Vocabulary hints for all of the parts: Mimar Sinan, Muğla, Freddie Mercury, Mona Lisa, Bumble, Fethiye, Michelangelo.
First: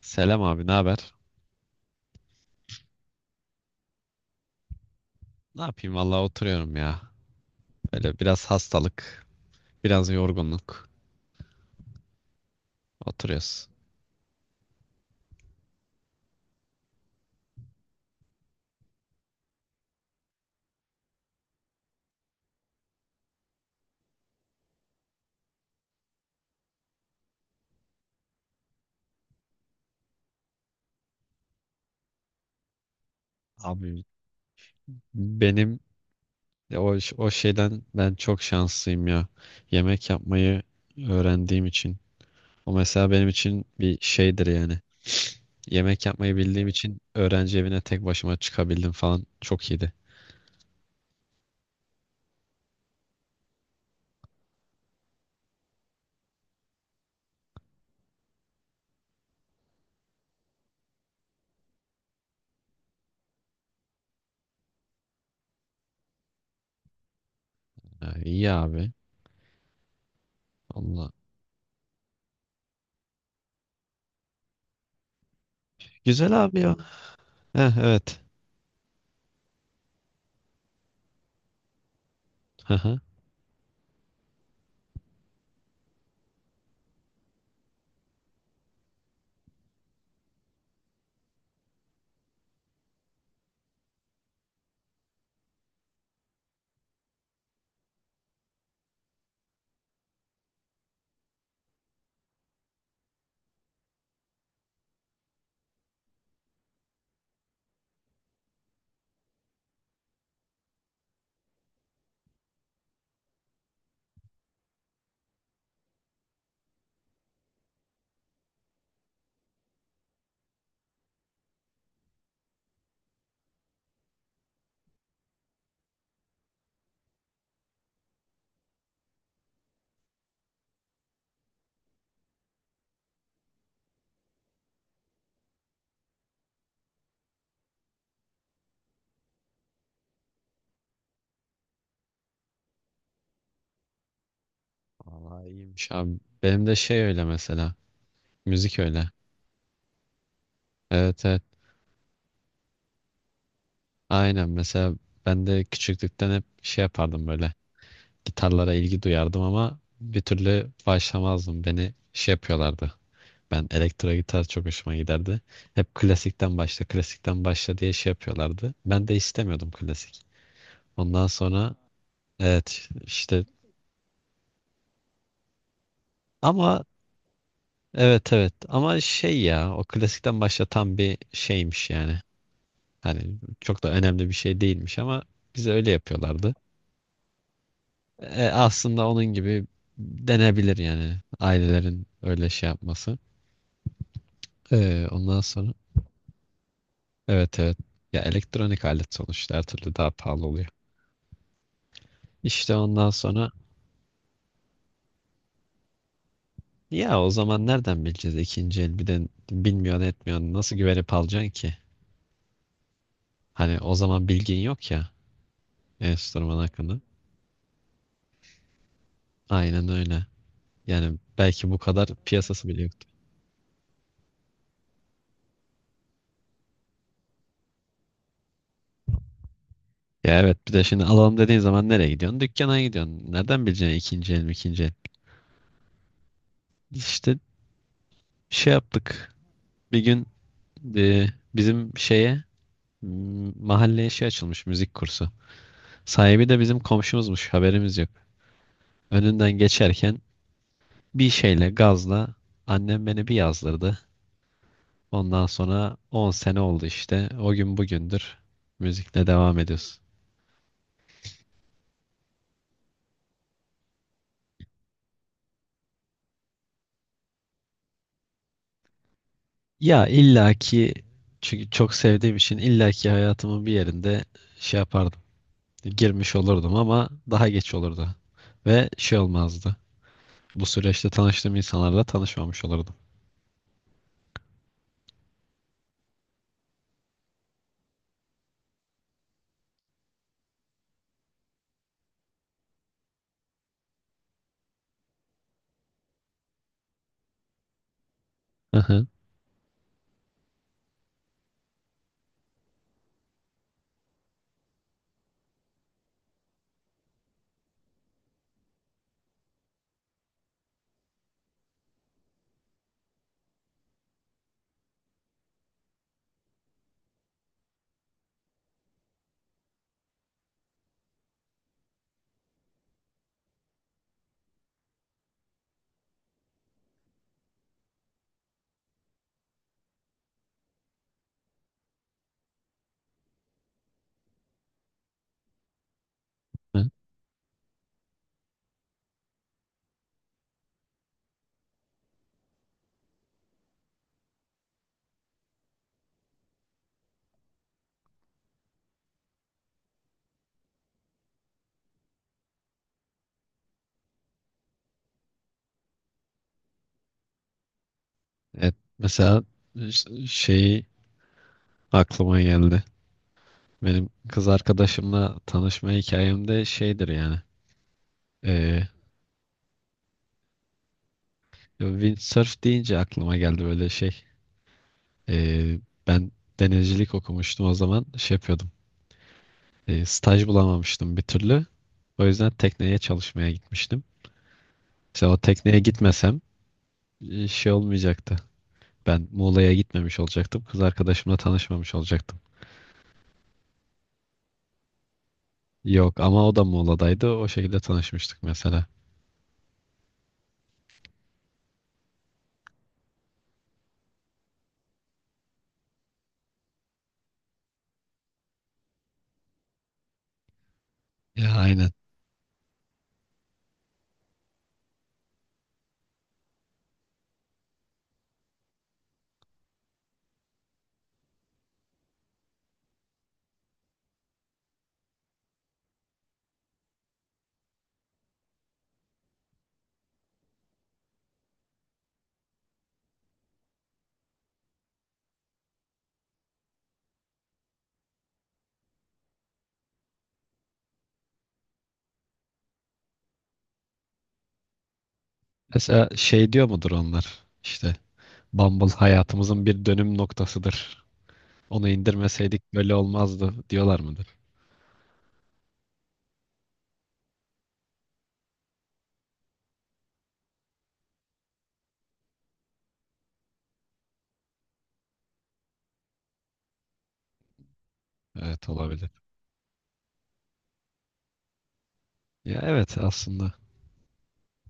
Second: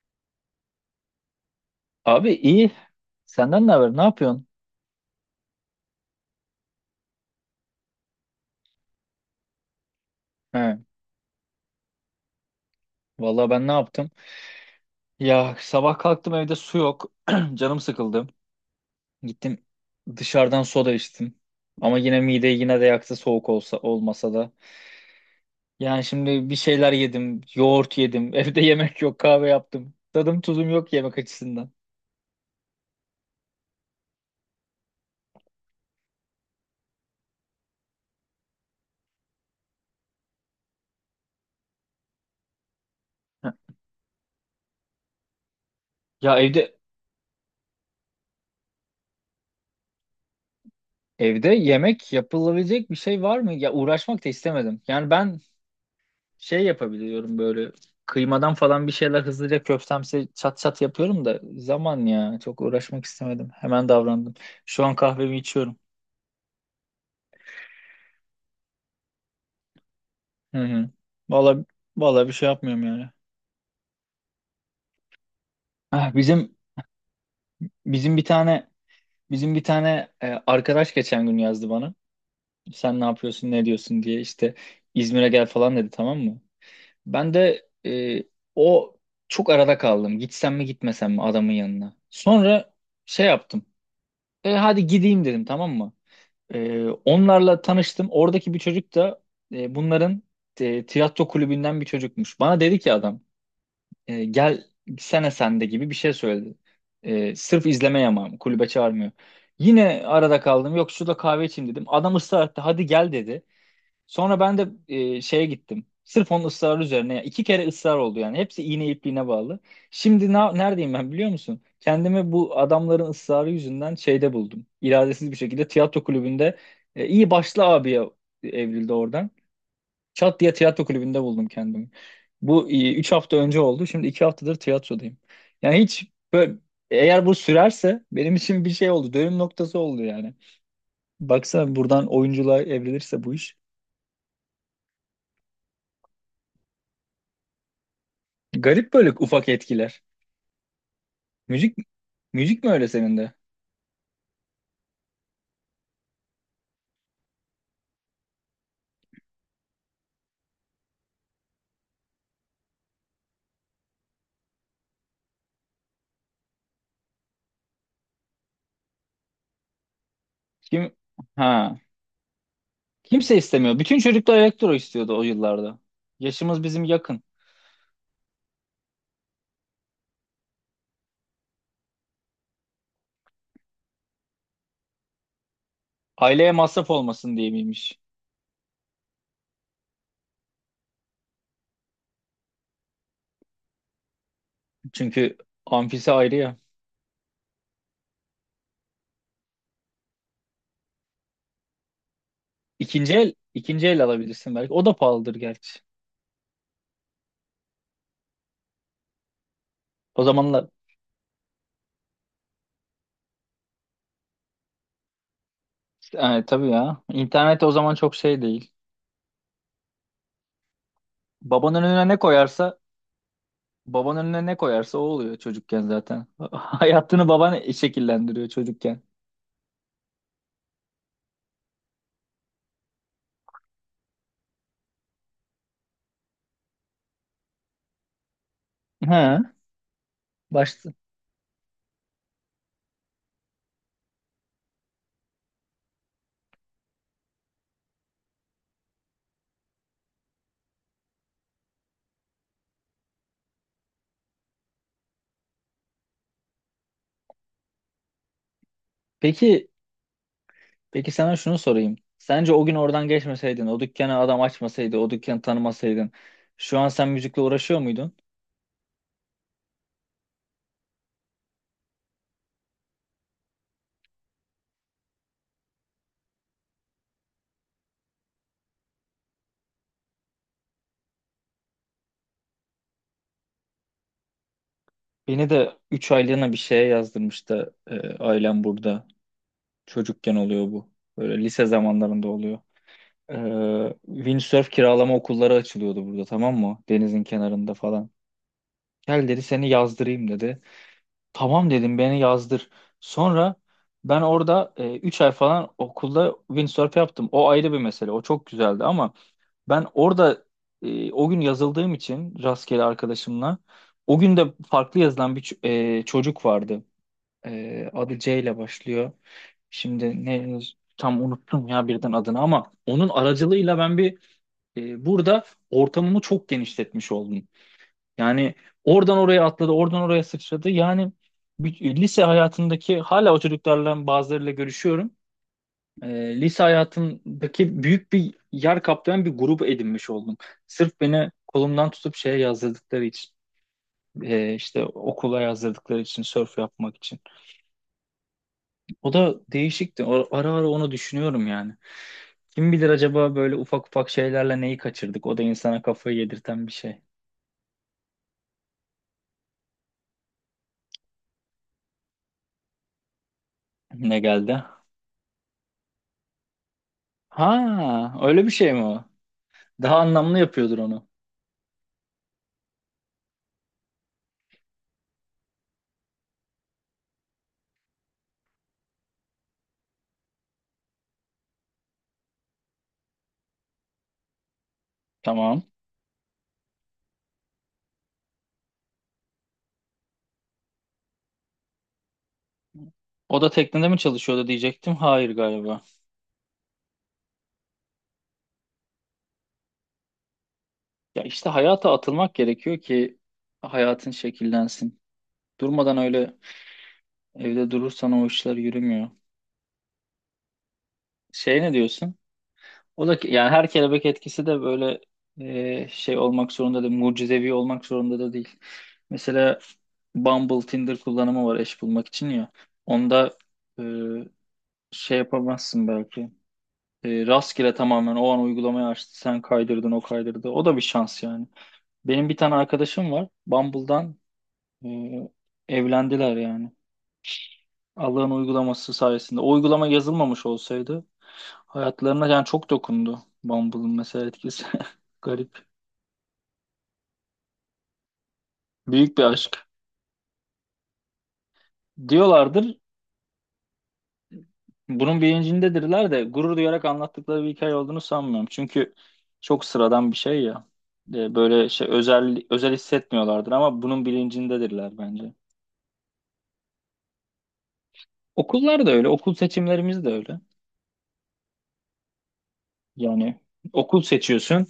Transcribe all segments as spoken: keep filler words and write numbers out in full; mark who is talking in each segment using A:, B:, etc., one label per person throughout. A: Selam abi, ne haber?
B: Abi iyi. Senden ne haber? Ne yapıyorsun?
A: Ne yapayım vallahi oturuyorum ya. Böyle biraz hastalık, biraz
B: He.
A: yorgunluk.
B: Vallahi ben
A: Oturuyoruz.
B: ne yaptım? Ya sabah kalktım, evde su yok. Canım sıkıldı. Gittim, dışarıdan soda içtim. Ama yine mideyi yine de yaktı, soğuk olsa olmasa da. Yani şimdi bir şeyler yedim. Yoğurt yedim. Evde yemek yok. Kahve yaptım. Tadım tuzum yok yemek açısından.
A: Abi benim o o şeyden ben çok şanslıyım ya. Yemek yapmayı öğrendiğim için. O mesela benim
B: Heh.
A: için bir şeydir yani. Yemek yapmayı
B: Ya
A: bildiğim
B: evde
A: için öğrenci evine tek başıma çıkabildim falan. Çok iyiydi.
B: evde yemek yapılabilecek bir şey var mı? Ya uğraşmak da istemedim. Yani ben şey yapabiliyorum, böyle kıymadan falan bir şeyler hızlıca köftemsi çat çat yapıyorum da, zaman ya, çok uğraşmak istemedim. Hemen davrandım. Şu an kahvemi içiyorum.
A: Ha, iyi abi.
B: Hı hı.
A: Allah.
B: Vallahi vallahi bir şey yapmıyorum yani. Ah,
A: Güzel
B: bizim
A: abi ya. Heh,
B: bizim
A: evet.
B: bir tane bizim bir tane e, arkadaş geçen gün yazdı bana.
A: Hı hı.
B: Sen ne yapıyorsun, ne diyorsun diye, işte İzmir'e gel falan dedi, tamam mı? Ben de e, o çok arada kaldım. Gitsem mi gitmesem mi adamın yanına? Sonra şey yaptım. E hadi gideyim dedim, tamam mı? Ee, onlarla tanıştım. Oradaki bir çocuk da e, bunların e, tiyatro kulübünden bir çocukmuş. Bana dedi ki adam e, gel, sene sende gibi bir şey söyledi. E, sırf izlemeye yamağım, kulübe çağırmıyor. Yine arada kaldım. Yok şurada kahve içeyim dedim. Adam ısrar etti. Hadi gel dedi. Sonra ben de e, şeye gittim. Sırf onun ısrarı üzerine. Yani iki kere ısrar oldu yani. Hepsi iğne ipliğine bağlı. Şimdi na- neredeyim ben, biliyor musun? Kendimi bu adamların ısrarı yüzünden şeyde buldum. İradesiz bir şekilde tiyatro kulübünde e, iyi başlı abiye evrildi oradan. Çat diye tiyatro kulübünde buldum kendimi. Bu e, üç hafta önce oldu. Şimdi iki haftadır tiyatrodayım. Yani hiç böyle, eğer bu sürerse benim için bir şey oldu. Dönüm noktası oldu yani. Baksana, buradan oyunculuğa evrilirse bu iş.
A: Vallahi iyiymiş abi. Benim de şey öyle mesela. Müzik
B: Garip
A: öyle.
B: böyle ufak etkiler.
A: Evet, evet.
B: Müzik müzik mi öyle senin de?
A: Aynen mesela ben de küçüklükten hep şey yapardım böyle. Gitarlara ilgi duyardım ama bir türlü başlamazdım. Beni şey yapıyorlardı. Ben elektro gitar çok hoşuma giderdi. Hep klasikten başla, klasikten başla diye şey yapıyorlardı. Ben de istemiyordum klasik.
B: Kim
A: Ondan sonra
B: ha
A: evet
B: kimse
A: işte
B: istemiyor. Bütün çocuklar elektro istiyordu o yıllarda. Yaşımız
A: ama
B: bizim yakın.
A: evet evet ama şey ya o klasikten başlatan bir şeymiş yani. Hani çok da önemli bir şey değilmiş ama bize öyle
B: Aileye
A: yapıyorlardı.
B: masraf olmasın diye miymiş?
A: E, aslında onun gibi denebilir yani ailelerin öyle şey yapması. E,
B: Çünkü
A: ondan sonra
B: amfisi ayrı ya.
A: evet evet ya elektronik alet sonuçta her türlü daha pahalı oluyor. İşte ondan
B: İkinci el
A: sonra
B: ikinci el alabilirsin belki. O da pahalıdır gerçi.
A: ya o zaman nereden bileceğiz ikinci el, bir de bilmiyorsun
B: O
A: etmiyorsun,
B: zamanlar
A: nasıl güvenip alacaksın ki? Hani o zaman bilgin yok ya
B: işte, yani
A: enstrüman
B: tabii
A: hakkında.
B: ya. İnternet o zaman çok şey değil.
A: Aynen öyle. Yani belki bu
B: Babanın
A: kadar
B: önüne ne
A: piyasası
B: koyarsa
A: bile yoktu.
B: babanın önüne ne koyarsa o oluyor çocukken zaten. Hayatını baban şekillendiriyor çocukken.
A: Ya evet, bir de şimdi alalım dediğin zaman nereye gidiyorsun? Dükkana gidiyorsun. Nereden bileceksin ikinci el mi ikinci el? İşte şey yaptık.
B: Ha,
A: Bir gün
B: başta.
A: e, bizim şeye m- mahalleye şey açılmış müzik kursu. Sahibi de bizim komşumuzmuş, haberimiz yok. Önünden geçerken bir şeyle gazla annem beni bir yazdırdı. Ondan sonra on sene oldu işte. O gün bugündür müzikle devam
B: Peki
A: ediyoruz.
B: Peki sana şunu sorayım. Sence o gün oradan geçmeseydin, o dükkanı adam açmasaydı, o dükkanı tanımasaydın, şu an sen müzikle uğraşıyor muydun?
A: Ya illaki, çünkü çok sevdiğim için illaki hayatımın bir yerinde şey yapardım. Girmiş olurdum ama daha geç olurdu. Ve şey olmazdı. Bu süreçte tanıştığım insanlarla tanışmamış olurdum.
B: Beni de üç aylığına bir şeye yazdırmıştı e, ailem, burada. Çocukken oluyor bu. Böyle lise zamanlarında oluyor. E, Windsurf kiralama okulları açılıyordu burada, tamam mı? Denizin kenarında falan.
A: Hı hı,
B: Gel dedi, seni yazdırayım dedi. Tamam dedim, beni yazdır. Sonra ben orada e, üç ay falan okulda windsurf yaptım. O ayrı bir mesele. O çok güzeldi ama ben orada e, o gün yazıldığım için rastgele, arkadaşımla o gün de farklı yazılan bir ç- e, çocuk vardı. E, adı C ile başlıyor. Şimdi ne, tam unuttum ya birden adını, ama onun aracılığıyla ben bir e, burada ortamımı çok genişletmiş oldum. Yani oradan oraya atladı, oradan oraya sıçradı. Yani bir- e, lise hayatındaki hala o çocuklarla, bazılarıyla görüşüyorum, e, lise
A: hı.
B: hayatımdaki büyük bir yer kaplayan bir grup edinmiş oldum. Sırf beni kolumdan tutup şeye yazdırdıkları için, e, işte okula yazdırdıkları için, sörf yapmak için. O da değişikti. O- Ara ara onu düşünüyorum yani. Kim bilir acaba böyle ufak ufak şeylerle neyi kaçırdık? O da insana kafayı yedirten bir şey.
A: Evet, mesela ş- şey aklıma geldi. Benim
B: Ne
A: kız
B: geldi?
A: arkadaşımla tanışma hikayemde şeydir yani.
B: Ha, öyle bir şey mi
A: E,
B: o? Daha anlamlı yapıyordur onu.
A: Windsurf deyince aklıma geldi böyle şey. E, Ben denizcilik okumuştum, o zaman şey yapıyordum. E, staj bulamamıştım bir türlü. O yüzden tekneye çalışmaya gitmiştim. Mesela o
B: Tamam.
A: tekneye gitmesem e, şey olmayacaktı. Ben Muğla'ya gitmemiş olacaktım. Kız arkadaşımla tanışmamış olacaktım.
B: O da teknede mi çalışıyordu diyecektim. Hayır galiba.
A: Yok ama o da Muğla'daydı. O şekilde tanışmıştık mesela.
B: Ya işte hayata atılmak gerekiyor ki hayatın şekillensin. Durmadan öyle evde durursan o işler yürümüyor.
A: Ya
B: Şey, ne
A: aynen.
B: diyorsun? O da ki- yani her kelebek etkisi de böyle e, şey olmak zorunda değil, mucizevi olmak zorunda da değil. Mesela Bumble, Tinder kullanımı var eş bulmak için ya. Onda e, şey yapamazsın belki. E, rastgele tamamen o an uygulamayı açtı, sen kaydırdın, o kaydırdı. O da bir şans yani. Benim bir tane arkadaşım var. Bumble'dan Ee, evlendiler yani. Allah'ın uygulaması sayesinde. O uygulama yazılmamış olsaydı hayatlarına, yani çok dokundu Bumble'ın mesela etkisi. Garip.
A: Mesela şey diyor mudur onlar? İşte Bumble
B: Büyük bir
A: hayatımızın
B: aşk.
A: bir dönüm noktasıdır. Onu indirmeseydik
B: Diyorlardır.
A: böyle olmazdı diyorlar mıdır?
B: Bunun bilincindedirler de, gurur duyarak anlattıkları bir hikaye olduğunu sanmıyorum. Çünkü çok sıradan bir şey ya. Ee, Böyle şey özel özel hissetmiyorlardır, ama bunun bilincindedirler bence.
A: Evet,
B: Okullar da öyle.
A: olabilir.
B: Okul seçimlerimiz de öyle.
A: Ya evet
B: Yani
A: aslında.
B: okul seçiyorsun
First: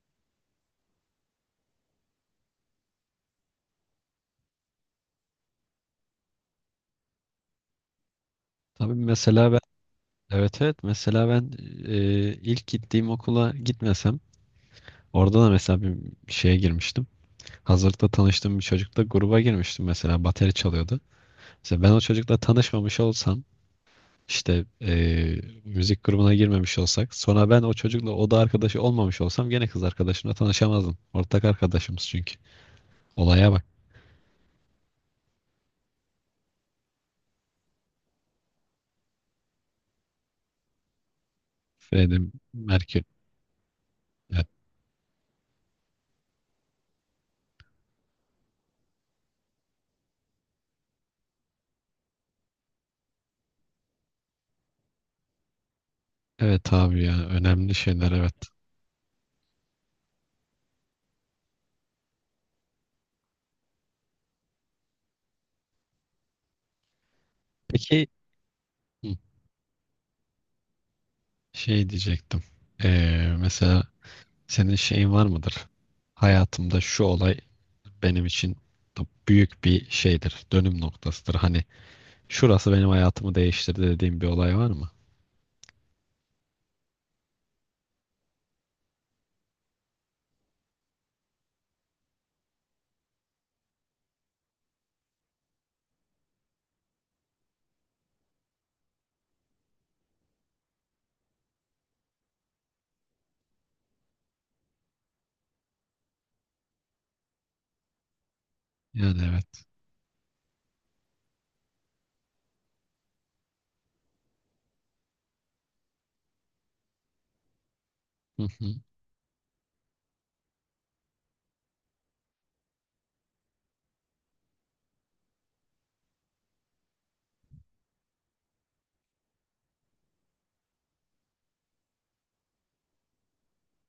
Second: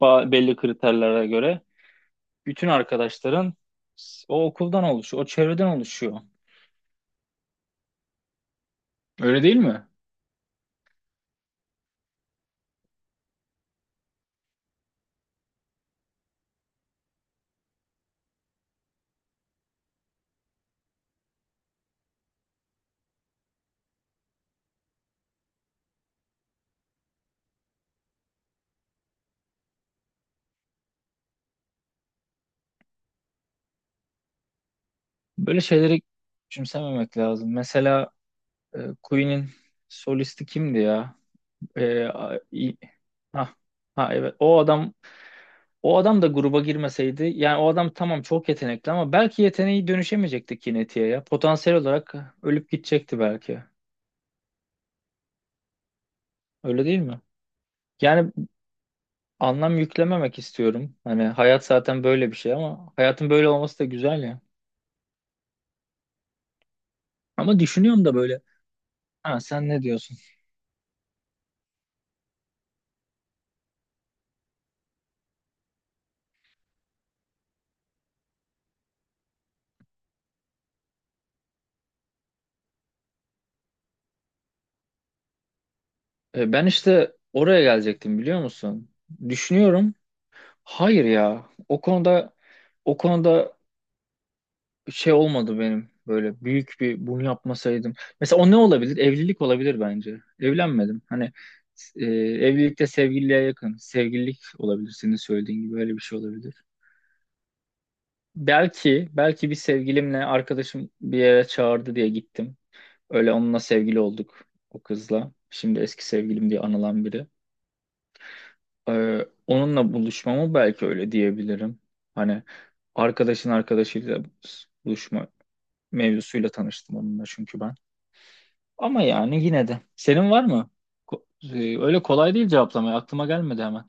B: ba- belli kriterlere göre. Bütün arkadaşların o okuldan oluşuyor, o çevreden oluşuyor.
A: Tabii
B: Öyle
A: mesela
B: değil
A: ben
B: mi?
A: evet evet mesela ben e, ilk gittiğim okula gitmesem, orada da mesela bir şeye girmiştim. Hazırda tanıştığım bir çocukla gruba girmiştim, mesela bateri çalıyordu. Mesela ben o çocukla tanışmamış olsam, İşte eee, müzik grubuna girmemiş olsak, sonra ben o çocukla oda arkadaşı olmamış olsam gene kız arkadaşımla tanışamazdım. Ortak arkadaşımız çünkü. Olaya bak.
B: Böyle şeyleri küçümsememek lazım. Mesela e, Queen'in solisti kimdi ya? E,
A: Freddie
B: a- i-
A: Mercury.
B: ha, ha evet.
A: E-
B: O adam o adam da gruba girmeseydi, yani o adam tamam çok yetenekli ama belki yeteneği dönüşemeyecekti Kineti'ye ya. Potansiyel olarak ölüp gidecekti belki.
A: Evet
B: Öyle değil
A: abi ya,
B: mi?
A: önemli şeyler,
B: Yani
A: evet.
B: anlam yüklememek istiyorum. Hani hayat zaten böyle bir şey, ama hayatın böyle olması da güzel ya. Ama düşünüyorum
A: Peki
B: da böyle.
A: hı,
B: Ha, sen ne diyorsun?
A: şey diyecektim. Eee, mesela senin şeyin var mıdır? Hayatımda şu olay benim için da büyük bir şeydir. Dönüm noktasıdır. Hani şurası benim hayatımı değiştirdi dediğim bir olay var mı?
B: E, ben işte oraya gelecektim, biliyor musun? Düşünüyorum. Hayır ya. O konuda o konuda şey olmadı benim. Böyle büyük bir, bunu yapmasaydım. Mesela o ne olabilir? Evlilik olabilir bence. Evlenmedim. Hani e, evlilikte sevgililiğe yakın. Sevgililik olabilir senin söylediğin gibi. Öyle bir şey olabilir. Belki
A: Yani
B: belki bir
A: evet.
B: sevgilimle, arkadaşım bir yere çağırdı diye gittim. Öyle onunla sevgili olduk, o kızla. Şimdi eski sevgilim diye anılan biri.
A: Hı hı.
B: Ee, onunla buluşmama belki öyle diyebilirim. Hani arkadaşın arkadaşıyla buluşma mevzusuyla tanıştım onunla, çünkü ben. Ama yani yine de. Senin var mı? Ko- e, öyle kolay değil cevaplamaya. Aklıma gelmedi hemen.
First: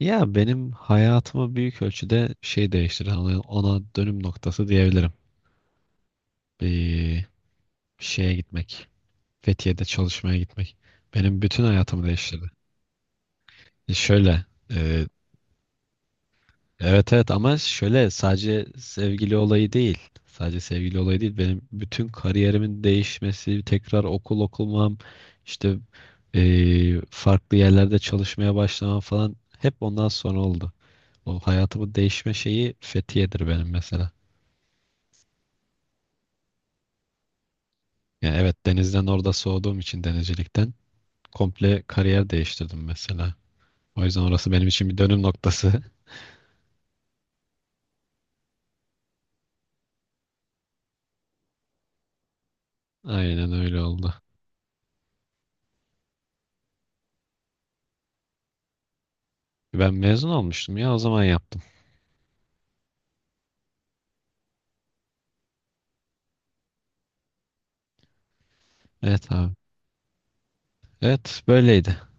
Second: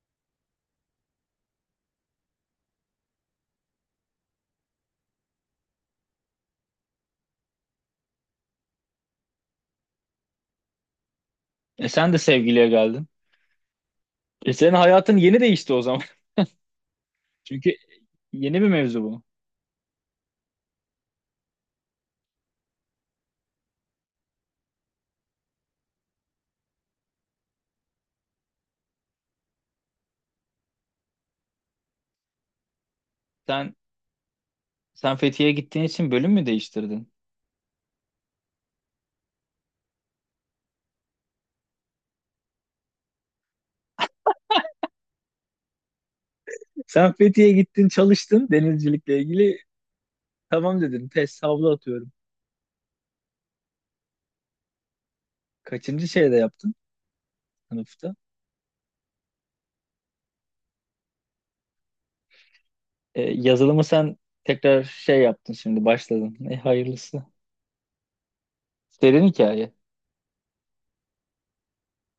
A: Ya benim hayatımı büyük ölçüde şey değiştiren ona, ona dönüm noktası diyebilirim. Bir şeye gitmek. Fethiye'de çalışmaya gitmek. Benim bütün
B: E,
A: hayatımı
B: sen de
A: değiştirdi.
B: sevgiliye geldin.
A: E şöyle,
B: E, senin
A: e,
B: hayatın yeni değişti o zaman.
A: evet evet ama
B: Çünkü
A: şöyle,
B: yeni
A: sadece
B: bir mevzu bu.
A: sevgili olayı değil. Sadece sevgili olayı değil. Benim bütün kariyerimin değişmesi, tekrar okul okumam, işte e, farklı yerlerde çalışmaya başlamam falan hep ondan sonra oldu. O hayatımı değişme şeyi Fethiye'dir benim
B: Sen
A: mesela.
B: sen Fethiye'ye gittiğin için bölüm mü değiştirdin?
A: Yani evet, denizden orada soğuduğum için denizcilikten komple kariyer değiştirdim mesela. O yüzden orası benim için bir dönüm noktası.
B: Sen Fethiye'ye gittin, çalıştın denizcilikle ilgili. Tamam dedin. Test, havlu atıyorum.
A: Aynen öyle oldu.
B: Kaçıncı şeyde yaptın? Sınıfta?
A: Ben mezun olmuştum ya, o zaman yaptım.
B: E, yazılımı sen tekrar şey yaptın, şimdi başladın. E, hayırlısı. Serin
A: Evet abi.
B: hikaye.
A: Evet, böyleydi.